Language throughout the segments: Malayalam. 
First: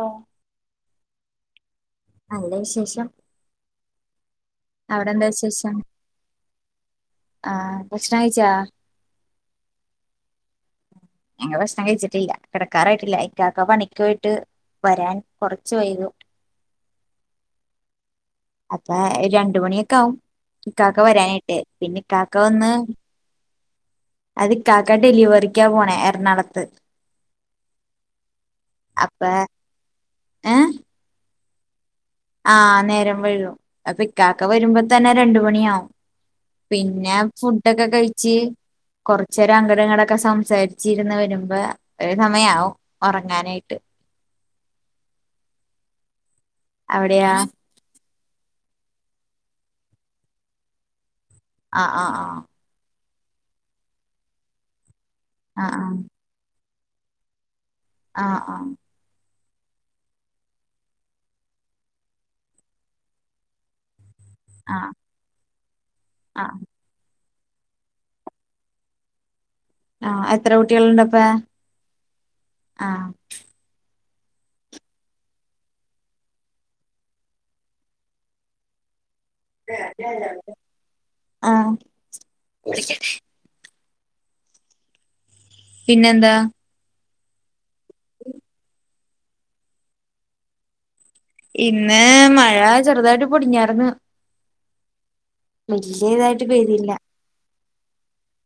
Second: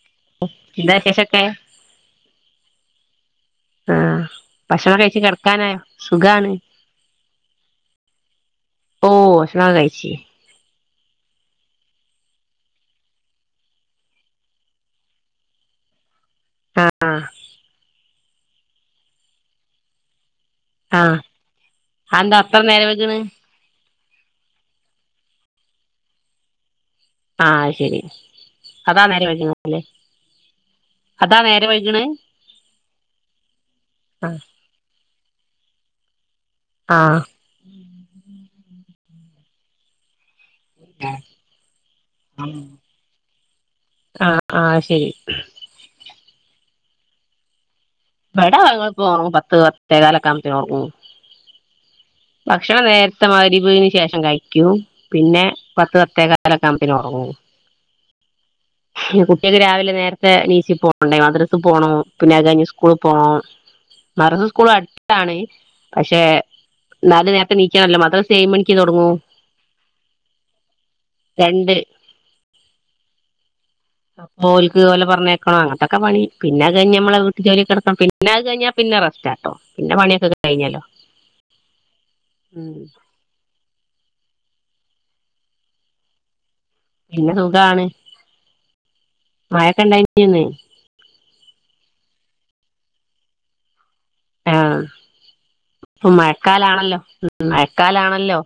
ഓ ന്താ വിശേഷോക്കെ? നല്ല വിശേഷം ആ ഭക്ഷണം അവിടെ കഴിച്ചു എന്താ വിശേഷം കിടക്കാനായോ സുഖാണ് ആ ഭക്ഷണം കഴിച്ചാ ഓ ഭക്ഷണൊക്കെ കഴിച്ച് ഞങ്ങള് ഭക്ഷണം കഴിച്ചിട്ടില്ല കിടക്കാറായിട്ടില്ല ഇക്കാക്കക് പണിക്കോയിട്ട് വരാൻ കൊറച്ച് വൈകും ആ ആ അപ്പ രണ്ട് മണിയൊക്കെ ആവും ഇകാക്ക ആഹ് വരാനായിട്ട് പിന്നെ ഇക്കാക്ക അതെന്താ അത്ര വന്ന് നേരം വൈക്ണ് അത് കാക്ക ഡെലിവറിക്കാ പോണേ എറണാകുളത്ത് ആഹ അത് ശരി അതാ നേരെ അപ്പൊ വൈകുന്നത് അതാ നേരെ വൈകണേ ആഹ് നേരം വഴുകും അപ്പൊ ആഹ് ഇക്കാക്ക വരുമ്പോ തന്നെ രണ്ട് മണിയാവും പിന്നെ ആഹ് ഫുഡൊക്കെ കഴിച്ച് കുറച്ചേരം അങ്കടങ്ങളൊക്കെ സം സംസാരിച്ചിരുന്ന് വരുമ്പോ കുറെ സമയവും ഉറങ്ങാനായിട്ട് ആഹ് ആഹ് ശരി അവിടെയാ ബട വ പത്ത് പത്തേ കാലൊക്കെവുമ്പോളത്തേക്ക് ഉറങ്ങും ആ ആഹ് ആഹ് ഭക്ഷണം [unintelligible] ശേഷം കഴിക്കൂ പിന്നെ ആഹ് പത്ത് പത്തേ കാലോ ഞമ്പിന്നെ ഒറങ്ങും ആ ആ കുട്ടികൾക്ക് രാവിലെ നേരത്തെഎണീച്ചു പോണ്ടെ മദ്രസ്സ് പോണം പിന്നെഅത് കഴിഞ്ഞു സ്കൂ സ്കൂളിൽ പോണം മറസ് ആഹ് സ്കൂളടുത്താണ് പക്ഷെ ആഹ് ന്നാലും ണീക്കാറില്ലമദ്രസ്സ് ഏഴു മണിക്ക് തൊടങ്ങൂ ആഹ് എത്ര കുട്ടികൾുണ്ടപ്പ രണ്ട് ആ അപോൽക്ക് പോലെ പറഞ്ഞേക്കണം അങ്ങത്തൊക്കെ പണി പിന്നെത് കഴിഞ്ഞഞ് മ്മളെ വീട്ടു ജോലിക്കെടുക്കണം പിന്നെ അത് കഴിഞ്ഞാ പിന്നെ റെസ്റ്റാ ട്ടോ പിന്നെ പണിയൊക്കെെ കഴിഞ്ഞാലോ ആഹ് ഉം പിന്നെന്താ പിന്നെ സുഖാണ് മാഴ ക്കൊണ്ടായിനൊന്ന് ഇന്ന് മഴ ചെറുതായിട്ട് പൊടിഞ്ഞിര്ന്ന് ആഹ് ഇതായിട്ട് പെയ്തില്ല മയക്കാലാണല്ലോ കാലാണല്ലോ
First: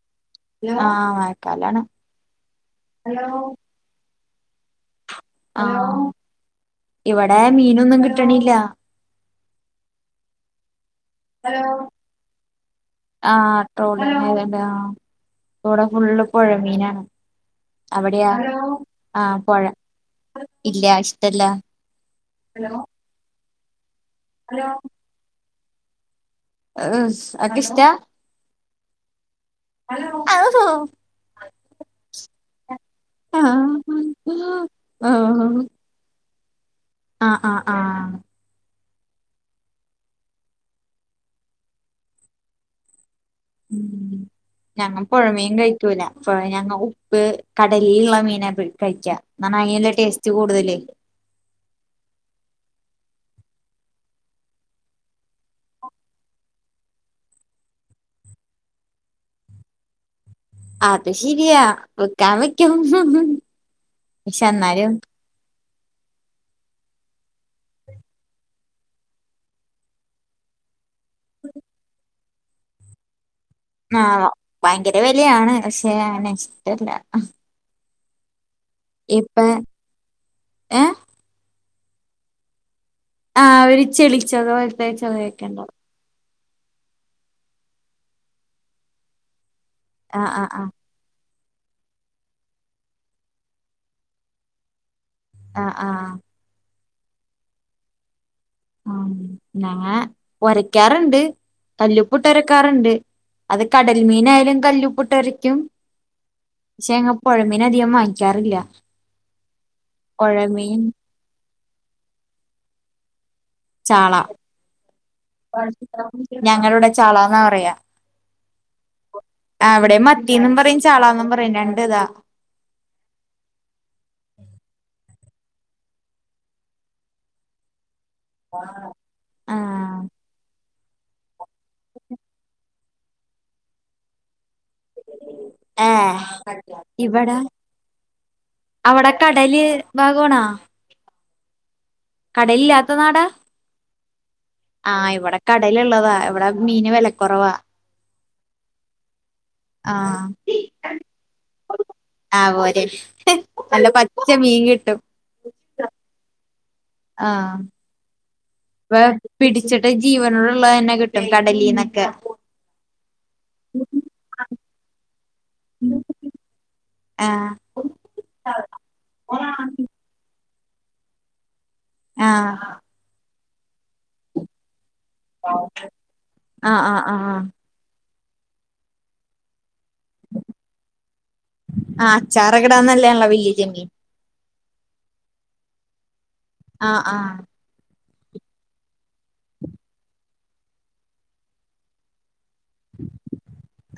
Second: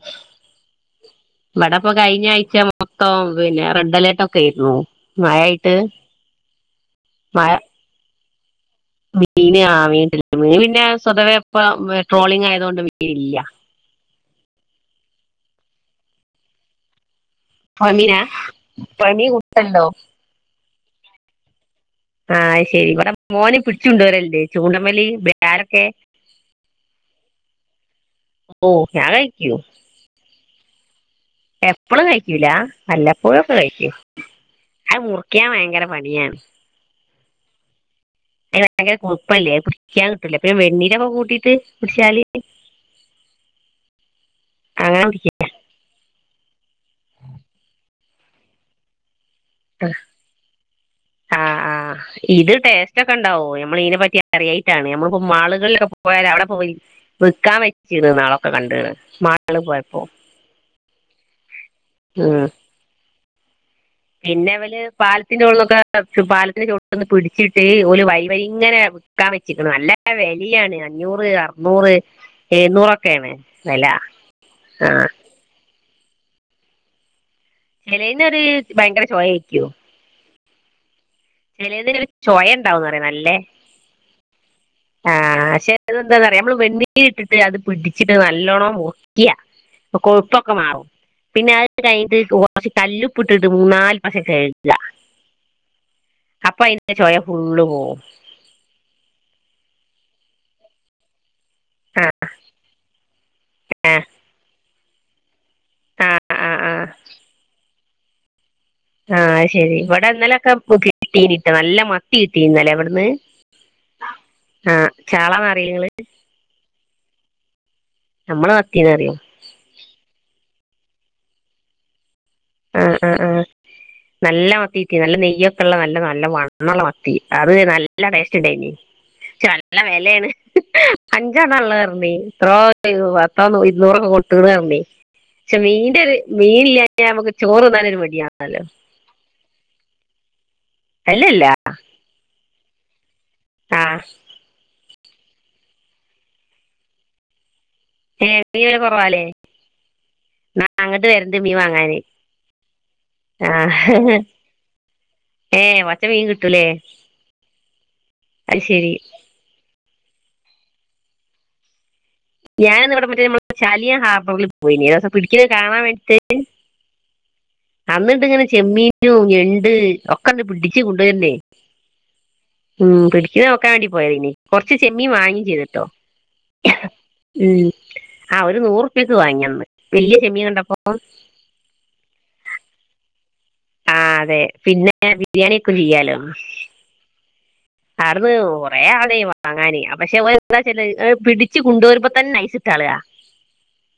ആഹ് മഴക്കാലാണ് ഇവിടെപ്പൊ കഴിഞ്ഞ ആഴ്ച മൊത്തം പിന്നെ റെഡ് അലേർട്ടൊ [unintelligible] ആ ഇവടെ മഴ മീനൊന്നും കിട്ട് ട്ട്ണില്ലാ [unintelligible] മീൻ പിന്നെ [unintelligible] പൊതുവേ ഇപ്പം ട്രോളിങ് ആയത് കൊണ്ട് മീനില്ലാ ഇവടെ ഫുള്ള് പൊഴമീനാണ് പൊഴമീനാ പൊഴമീൻ [unintelligible] ണ്ടോ ഇല്ല്യാ ഇഷ്ടല്ല്യാ ആ അയ്ശെരി ഇവടെ മോന് ച്ചു കൊണ്ടര്ൽണ്ട് ചൂണ്ടമ്മെല് വ യാരെക്കെ അൻക് ഇഷ്ടാ ഓ ഞാൻ [unintelligible] എപ്പെഴും കഴി ക്കുലാ വല്ലപ്പോഴൊക്കെ കഴിക്കും അത് മുറിക്കാൻ ഭയങ്കര പണിയാണ് ആ ആ ആ അത് ഭയങ്കര കൊഴുപ്പല്ലേ അത് പിടിക്കാൻ കിട്ടൂല പിന്നെ വെണ്ണീരൊക്കെ കൂട്ടീട്ട് പിടിച്ചാല് ഉം ഞങ്ങ അങ്ങനെ പിടിക്കും പൊഴമീൻ കഴിക്കൂല്ല്യാ അപ്പം ഞങ്ങ ഉപ്പ് കടലിള്ള മീന കഴിക്ക്യാ എന്നാ അയിള്ള ടെസ്റ്റ്‌ കൂടുതാല് ക്കണ്ടാവ നമ്മള് ഇതിനെ പറ്റി അറിയായിട്ടാണ് നമ്മളിപ്പോ മാള്കളിലൊക്കെ പോയാ അവടെ പോയി വിക്കാൻ വെച്ചീണ് ന്നാളൊക്കെ കണ്ട്ണ് മാള്ല് പോയപ്പോ. അത് ശെരിയാ വിക്കാൻ ഉം വെക്കും പക്ഷെ പിന്നെ അവല് എന്നാലും പാലത്തിന്റെ അവിടെന്നെക്കേ പാലത്തിന്റെ ചോട്ടിന്ന് പിടിച്ചിട്ട് ഒല് വൈ വൈയിങ്ങനെ വിൽക്കാൻ വെച്ചിരിക്കുന്നു നല്ലാ വെലയാണ് അ അഞ്ഞൂറ് അറുന്നൂറ് എഴുന്നൂറൊക്കെയാണ് വില ആ ആ ഭയങ്കര വെലയാണ് പശെ ചെയ്യാനാ ഇഷ്ടല്ലാ ചെലേന്നൊര് ഭയങ്കര ചൊയാരിക്കും ഏ ചെലെതിന് ഒര് ചൊയെ ആ ഒരു ചെളിച്ചതു പോലെ ആ പക്ഷെ പെയെക്കണ്ടാവും എന്താന്ന് നമ്മള് വെണ്ണീ ഇട്ടിട്ട് അത് പിടിച്ചിട്ട് നല്ലോണം മുക്കിയ ആഹ് ആഹ് കൊഴുപ്പൊക്കെ ആഹ് മാറും. പിന്നെ അത് കഴിഞ്ഞിട്ട് കൊറച്ച് കല്ലുപ്പ് ഇട്ടിട്ട് മൂന്നാല് പ്രാവശ്യം കഴുകുക ആ ആ ആ ന്ന പൊയ ഫുള്ള് പോകും ആ ഞാൻ ഒരക്കാറുണ്ട് ആ കല്ലുപ്പിട്ട് ഒരക്കാറുണ്ട് അത് ആ കടൽമീനായാലും കല്ലു പിട്ടുരക്കും ആ ആ ആ പക്ഷെ ഞങ്ങ പുഴമീൻ അധികം വാങ്ങിക്കാറില്ല. ആ ശരി ഇവിടെന്നാലൊക്കെ പുഴമീൻ കിട്ടീ നി നല്ല മത്തി കിട്ടീന്നല്ലേ ഇവിടുന്ന് ചാള ആഹ് ചാളാന്ന് അറിയോ നിങ്ങള് ഞങ്ങളുടെ ചാളന്നാ പറയാ നമ്മള് മത്തിന്ന പറ്യ ത്തീന്നും പറയും ചാളാന്നും പറയും രണ്ടു ഇതാ. ആഹ് ആഹ് ആഹ് യ്യൊക്കെള്ള നല്ല നല്ല വണ്ണള്ള മത്തി അത് നല്ല നല്ല ടേസ്റ്റ് ണ്ടയ്നി പക്ഷേ നല്ല ആഹ് വെലേണ്. അഞ്ചണ്ണാള്ളറ്ഞ്ഞി എത്രോ പത്തോ നൂ ഇരുന്നൂറോ കൊടുത്ത്ക്ക്ണ് റഞ്ഞി പക്ഷെ മീന്റെത് മീൻ ഇല്ലാഞ്ഞാ നമ്മക്ക് ഇവിടെ ചോറ് തിന്നാലൊരു മടിയണല്ലോ അവിടെ കടല് ഭാഗമാണോ? അല്ലല്ല കടലില്ലാത്ത നാടാ? ആ ആ ഇവിടെ കടല്ള്ളതാ ഇവിടെ മീന് വിലക്കുറവാ ഏ തീരേ കുറവാല്ലേ ആഹ് ന്നാ അങ്ങട്ട് വര്ണ്ട് മീൻ വാങ്ങാന്. ആഹ് പോര് ആ നല്ല പച്ച മീൻ ഏ പച്ച മീൻ കി ട്ടുല്ലേ ആ പെ പിടിച്ചിട്ട് ജീവനുള്ള ള്ളേന്നെ കിട്ടും കടലീന്നൊക്കെ ഞാൻ ന്ന് വടെ മറ്റേ നമ്മടെ ചാലിയ ഹാബറിൽ പോയി ഞ് ഹേഹെ പിടിക്കുന്നത് കാണാൻ വേണ്ടിട്ട് ആഹ് അന്നിട്ട് ങ്ങനെ ചെമ്മീനും ആഹ് ഞണ്ട് ഒക്കെണ്ട് പിടി ച്ചു കൊണ്ടോര്ണ് ഉം പിടി ഇത് നോക്കാണ്ടി പോയതേഞ്ഞി കുർച്ച് ചെമ്മീ വാങ്ങി ചെയ്തൂട്ടോ. ആഹ് ആഹ് ആഹ് ഉം ആ ഒരു നൂർ പേക്ക് വാങ്ങിയന്ന് വല്യ ചെമ്മീനണ്ടപ്പോ കറകടാന്നല്ലേ അളവ് ലി ആ അതെ പിന്നെ ബിരിയാണി ഒക്കെ ചെയ്യാലോ ആഹ് ആഹ് ആട്ന്ന് കുറേ ആൾ ണ്ടായിഞ് വാങ്ങാന്അ പക്ഷെഓലെന്താ ചെയ്തെ എ പിടിച്ച് കൊണ്ടൊരുമ്പ തന്നെയ് സ് ട്ടാളാ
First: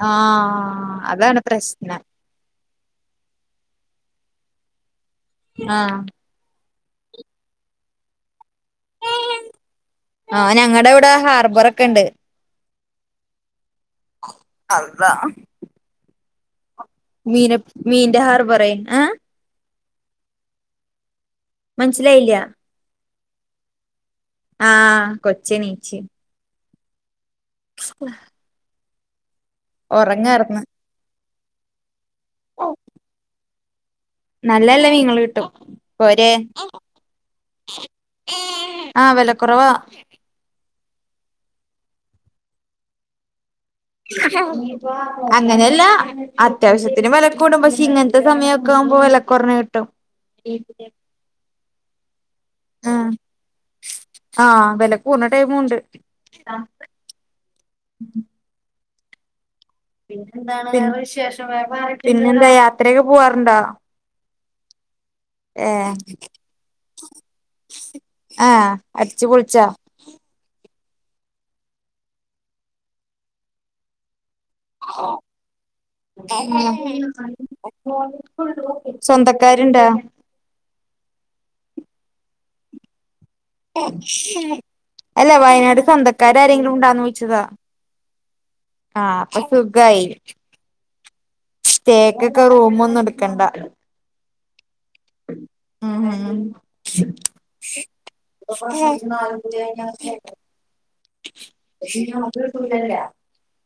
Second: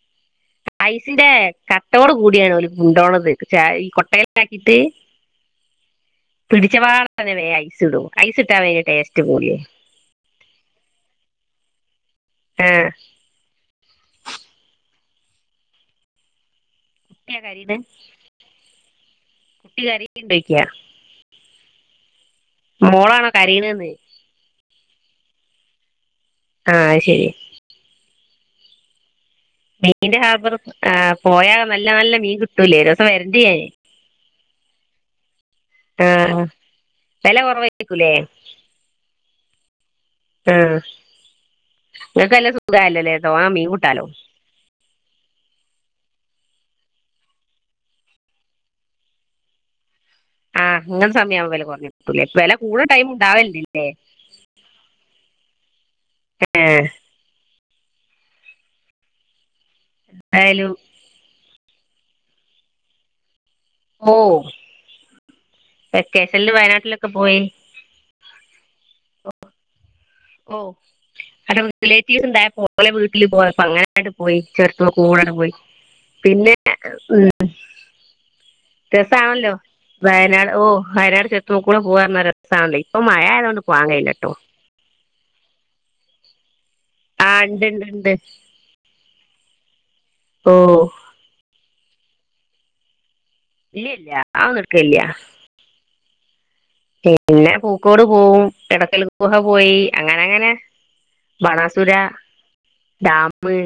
ആഹ് ഐസിന്റെ അതാണ് പ്രശ്നം കട്ടോട് കൂടിയ ഓല് ഉണ്ടോണത് ക്ചെ ഈ കൊട്ടേല് ട്ടക്കിട്ട് ആഹ് പിടിച്ചവാടെ ന്നെ വേ ഐസ് ഇടു ഐസിട് ആഹഞങ്ങടെ വിടെ ഹാർബറൊക്കെ ണ്ട് ആ അതാ കുട്ടിയാ മീനപ് കരീണ് മീന്റെ ഹാർബറെ ആ ട്ടികരികി ണ്ടോയ്ക്യാ മനസ്സിലായില്ല മോളാണോ കരീണെന്ന് ആ കൊച്നീച് ആഹ് ശരി ഹ മീന്റെ ഹാർബർ ആ പോയാ നല്ല നല്ല മീൻ കിട്ടൂല്ലേ ഒരൂസം വര്ണ്ട് ഞാന് നല്ലല്ല മീങ്ങള് കിട്ടും പോരെ ആഹ് വെല കൊറവായിരിക്കൂലേ ആ വല കുറവ ആ ഇങ്ങക്കല്ല സുഗാലെ ലേ തോനെ മീൻ കിട് അങ്ങനല്ലാ അത്യാവശ്യത്തിന് വെലകൂടും പക്ഷെ ഇങ്ങൻത്തെ സമയമൊക്കെ ആകുമ്പോ വെല കൊർഞ് കിട്ടും ആഹ് ങ്ങൻസമയ ആവും വെല കൊറിം ട്ടുലെ വെല കൂട്ണ ടൈം ആഹ് ഉണ്ടാവല്ണ്ട്ല്ലേ ആഹ് വില കൂടണ ടൈമുണ്ട് [unintelligible] ഉം പിന്നെ എന്താണ് എന്തായാലും വിശേഷം വേറെ പിന്നെന്താ യാത്രയൊക്കെ പോവാറുണ്ടോ ഓ ഏ വെക്കേഷനില് വയനാട്ടിലൊക്കെ പോയി ആഹ് അടിച്ച്പൊൾച്ചാ ഓ അത് റിലേറ്റീവ്സ് ഇണ്ടായ ഓല വീട്ടില് പോയ അങ്ങനെങ്ങട് പോയി ചുരത്തുമകൂടങ്ങ് പോയി പിന്നെ ഉം രസാണല്ലോ സ്വന്തക്കാരുണ്ടോ വയനാട് ഓ വയനാട് ചുരത്തുമക്കൂടെ പോവാർഞ്ഞ ര സാണലി പ്പ മഴ ആയതോണ്ട് പോവാൻ കയ്യില്ലട്ടോ അല്ല വയനാട് സ്വന്തക്കാര് രാരെങ്കിലും ആ ഉണ്ടാന്നൊഴിച്ചതാ ഇണ്ട് ഇണ്ട് ഇണ്ട് ആ അപ്പൊ സുഖയി. ഓ തേക്കൊക്കെ റൂം ഒന്നട് ക്കണ്ട. ആന്ന്ട് ക്കല്യാ. മ് മ്. പിന്നെ പൂക്കോട് പോവും എടക്കൽ ഗുഹ പോയി അങ്ങനെ ങ്ങനെ. അ ഡാമ്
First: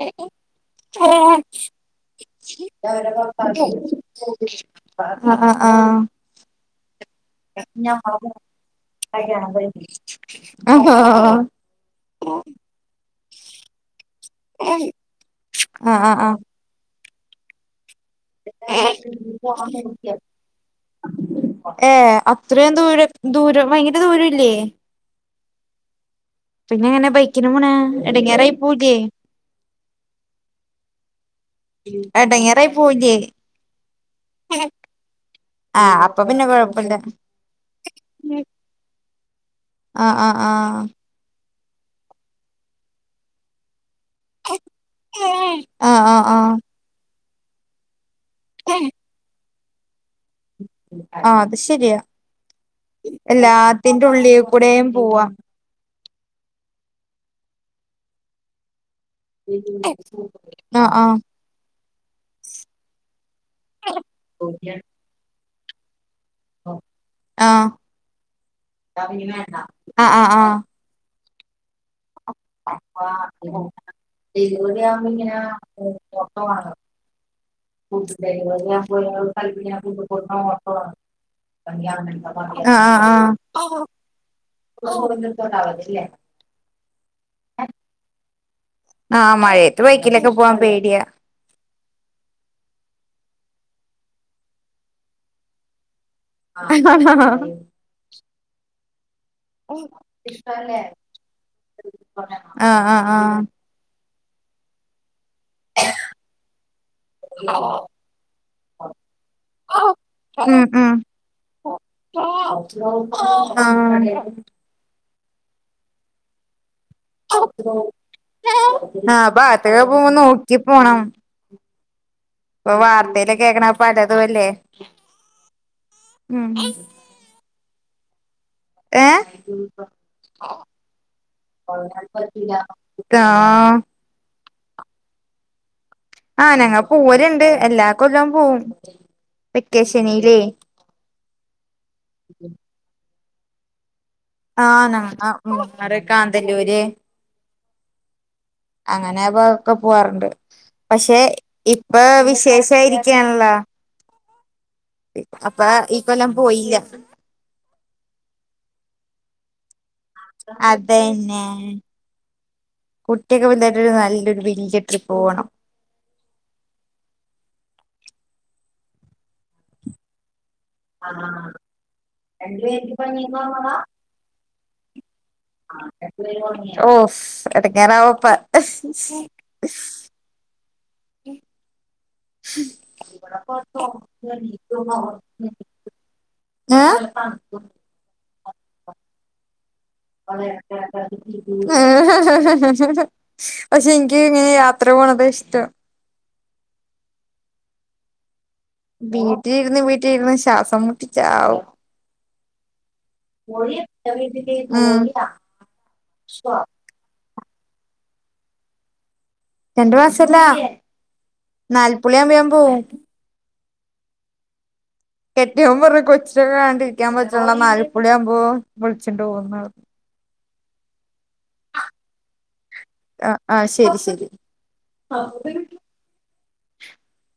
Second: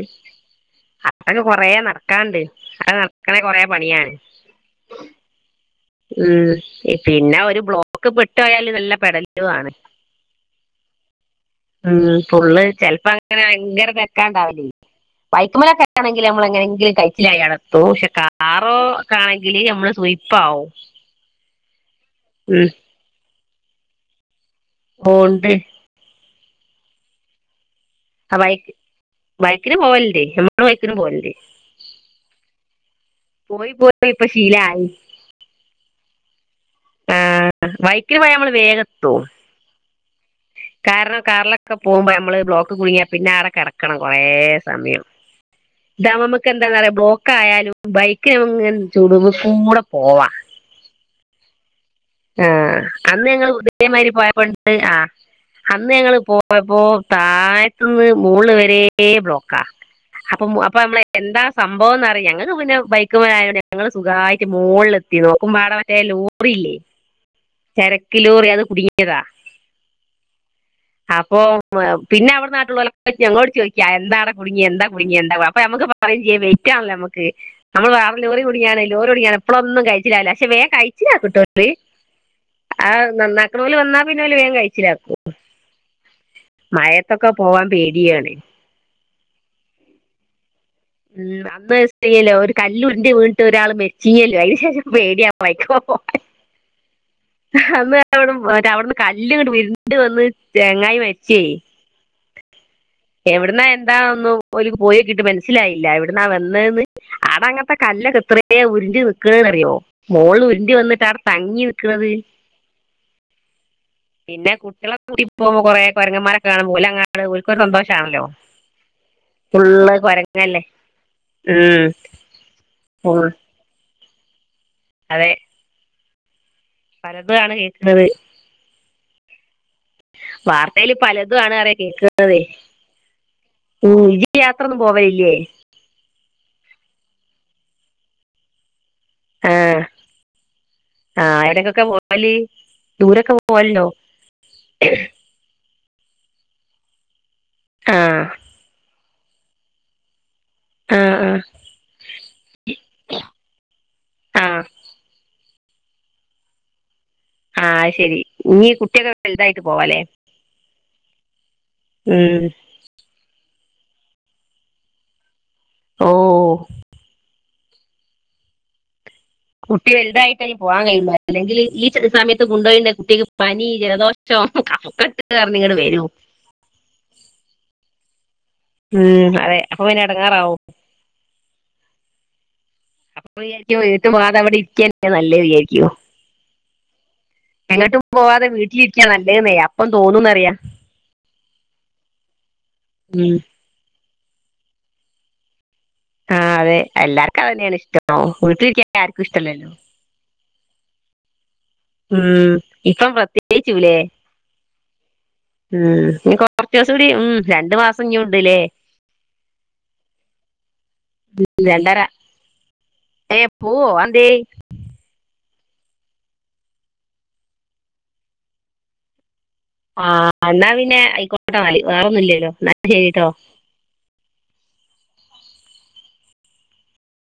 അതൊക്കെ കൊറേ നടക്കാണ്ട് അത് നടക്കണേ കൊറേ പണിയാണ് അ ആ ഉം പിന്നെ ഒരു അ ബ്ലോക്ക് പെട്ടോയാല് നല്ല പെടലുവാണ് ഹ ഹ മ് പുള്ള് ചെല്പ്പം അങ്ങനെ ഭയങ്കര തെ ക്കാണ്ടാവല് ബൈക്ക്മലൊക്കെ ആഹ് ആഹ് ആണെങ്കില് ആഹ് നമ്മള് എങ്ങനെങ്കിലും കയ് [unintelligible] സുയിപ്പാവും ഏ ഉം അത്രയും ദൂരം ദൂരം ഭയങ്കര ദൂരല്ലേ ഹോൺണ്ടെ പിന്നെ എങ്ങനെ ബൈക്കിന് പൊണെ ആ ബൈക്ക് ബൈക്കിന് പോവല്ണ്ട് നമ്മള് ബൈക്കിനും പോവല്ലേ എടങ്ങേറായി പോവൂലേ പോയി പോയി ഇപ്പൊ ശീലായി ആ അപ്പൊ പിന്നെ കൊഴപ്പല്ല ആഹ ബൈക്കിന് പോയാ നമ്മള് വേഗത്തും ആ ആ ആ കാരണം കാരണം ഒക്കെ പോകുമ്പോ നമ്മള് ബ്ലോക്ക് കുടുങ്ങിയ പിന്നെ ആട കെടക്ക- ണം കൊറേ സമയം ആ ആ ഇതാകുബോ ആ നമുക്ക് എന്താന്ന പറയാ ബ്ലോക്ക് ക്കായാലും ബൈക്ക് [inaudible] [unintelligible] ചൂടു കൂടെ പോവാ ആ അത് ശരിയാ ആഹ അന്ന് ഞങ്ങള് എല്ലാത്തിന്റെ ഉദയമാരി ഉള്ളി പോയപ്പോണ്ട് കൂടെയും ആ പോവാ അന്ന് ഞങ്ങള് പോയപ്പോ താഴത്തന്ന് മോള് വരെ എപ്പഴേ ബ്ലോക്കാ അപ്പൊ അപ്പൊ ആ നമ്മൾ ആ എന്താ സംഭവംന്നറിയാൻ ഞങ്ങൾക്ക് പിന്നെ ബൈക്കകുമായി ഞങ്ങൾ സുഖമായിട്ട് മുകളില എത്തിന്നോ ഉമ്മാടെ മറ്റേല്ലോ [inaudible] [unintelligible] ആഹ ലോറി അത് കുടുങ്ങിയതാ ആഹ ആഹ് ആഹ അപ്പൊ പിന്നെ അവിടെ നാട്ടില് ള്ളവർ ഞങ്ങളോട് ചോദിക്കാ എന്താ കുടിക്കുക എന്താ കുടി ക്ക എന്താ അപ്പോ നമ്മൾ പറയും ആ ആ വെയിറ്റ ണല്ലോ നമ്മക്ക് നമ്മള് ഫുഡ് വേറെ ലോറി ഡെലിവറി കുടിയാണ് ലോറി ആകുമ്പോ കുടിയാണ് ഞാൻ കല്യാണം എപ്പഴൊന്നും ഫുഡ് കിച്ചില്ലല്ല കൊടുക്കണ പക്ഷേ വേ ഓട്ടോ കഴിച്ചില്ല കട്ടര് ആ നന്നാക്കണ പോലെ വന്നാ പിന്നെ വേഗം കഴിച്ചിലാക്കൂ അവധില്ലേ മഴത്തൊക്കെ പോവാൻ പേടിയാണ് ആഹ് മഴയത്ത് ബൈക്കലൊക്കെ പോവാൻ പേടിയ ഉം അന്ന് [inaudible] ഒരാൾ മെരിച്ചില്ലെ അതിനുശേഷം പേടിയാ ബൈക്കിപ്പോവാൻ ഹ ഹ ഹാ [inaudible] അവിന്ന് കല്ല ഉരുണ്ട് വന്ന് ചേച്മരിച്ചുപോയി ആ ആഹ് ആഹ് ആഹ പോയ കിട്ടും സ്സിലായില്ല എവിടുന്നാ വന്നേന്ന് അതങ്ങത്തെ കല്ലൊക്കെ എത്രയെ ഉരുണ്ട് നിക്ക്ണേ അറിയോ. മോള് ഉം ഉരുണ്ട് ഉം വന്നിട്ടാടെ തങ്ങി നിക്ക്ണത് ആഹ് പിന്നെ കുട്ടിയളെ [unintelligible] ഇപ്പോ കൊറേ കൊരങ്ങമാരെക്കെ കാണുമ്പ ഓല [unintelligible] ഓല്ക്കൊരു സന്തോഷാണല്ലോ ആ ഭാഗത്തൊക്കെ ഫുള്ള് പോകുമ്പോ നോക്കി കൊരങ്ങല്ലേ പോണം ഉം ഇപ്പൊ ഫുൾ വാർത്തേല് കേക്ക്ണെ പല തു അല്ലേ ഉം പലതു ആണ് കേക്ക്ണത് ഏഹ് വാർത്തേല് പലതും ആണ് അറിയാ കേക്ക്ണതെ പറ്റൂല ആഹ് ഉം ഇജ് യാത്രൊന്നും പോവലില്ലേ ആഹ് ഞങ്ങള് പോവല്ണ്ട് എല്ലാ കൊല്ലം പോവും ആഹ് വെക്കേഷനിലേ ആ ഏടെക്കൊക്കെ പോവല് ദൂരേക്കെ പോ പോവല്ണ്ടോ ആഹ് [unintelligible] ഉം [inaudible] മറെ കാന്തല്ലൂര് ആഹ് അങ്ങനെ കെ ക്കെ പോവാറുണ്ട് ആഹ് പക്ഷെ ആഹ് ഇപ്പൊ വിശേഷായിരിക്കാണല്ലോ ആഹ് അപ്പ ഇപ്പ ഞാ പോയില്ല ആ ശെരി നീ കുട്ടിയൊക്കെ വലുതായിട്ട് പോവാലെ? അതന്നെ ഉം കുട്ടിക്കെ വൽ ഒരു നല്ലരു വല്യ ട്രിപ്പ് പോവ്ണം ഓ കുട്ടി വൽതായി കഴി പോവാൻ കഴിയില്ല അല്ലെങ്കിൽലീ ച്ച സമയത്ത് കൊണ്ടോയിണ്ടങ്കിൽ കുട്ടിക്ക് പനി ജലദോഷം കഫകട്ട് ഓസ് എടങ്ങേറാഒ പ ഉം അതെ അപ്പൊ പിനെ എടെങ്ങേറാവും അപ്പ വിയാരിക്കോ ഇട്ട് പോവാാതെ അവിടെ ഇരിക്കന്നെ നല്ലഹ് വിചാരിക്കൂ. ഏഹ് എങ്ങട്ടും പോവാാതെ വീട്ടിലിരിക്കാൻ നല്ലഹ് നയാ [unintelligible] ഉം പക്ഷെ ഇൻ ക്ക് ഇങ്ങനെ യാത്ര പോണത് ഇഷ്ടം ആ അതെ എല്ലാർക്കും അത് തന്നെയാണ് ഇഷ്ടോ വീട്ടിലിര്ന്ന് വീട്ടിലിര്ന്ന് ശ്വാസം മുട്ടിച്ചാവും ഉം ഇപ്പം പ്രത്യേ ച്ചൂലേ ഉം ഉം ഇൻഞ് കൊറചീസൂടി ഉം രണ്ടു മാസം ഇഞ്ഞുംണ്ട്ല്ലേ രണ്ടു മാസല്ലാ നാല്പുളിയവുമ്പ ഞാൻ പോവും പ്പോവോ ന്തേ കെട്ടിയോൻ പറ കൊച്ചിനോക്കെ ണ്ടിരിക്കാൻ പറ്റ്ള്ള നാല് പ്പൊളിയാകുമ്പോ വിളിച്ചിട്ട് പോണ് ആ എന്നാ പിന്നെ ആയിക്കോട്ടെ ന്നാൽ വേറൊന്നുംല്ലല്ലോ എന്ന ശരിട്ടോ ആ ആ ശരി [unintelligible]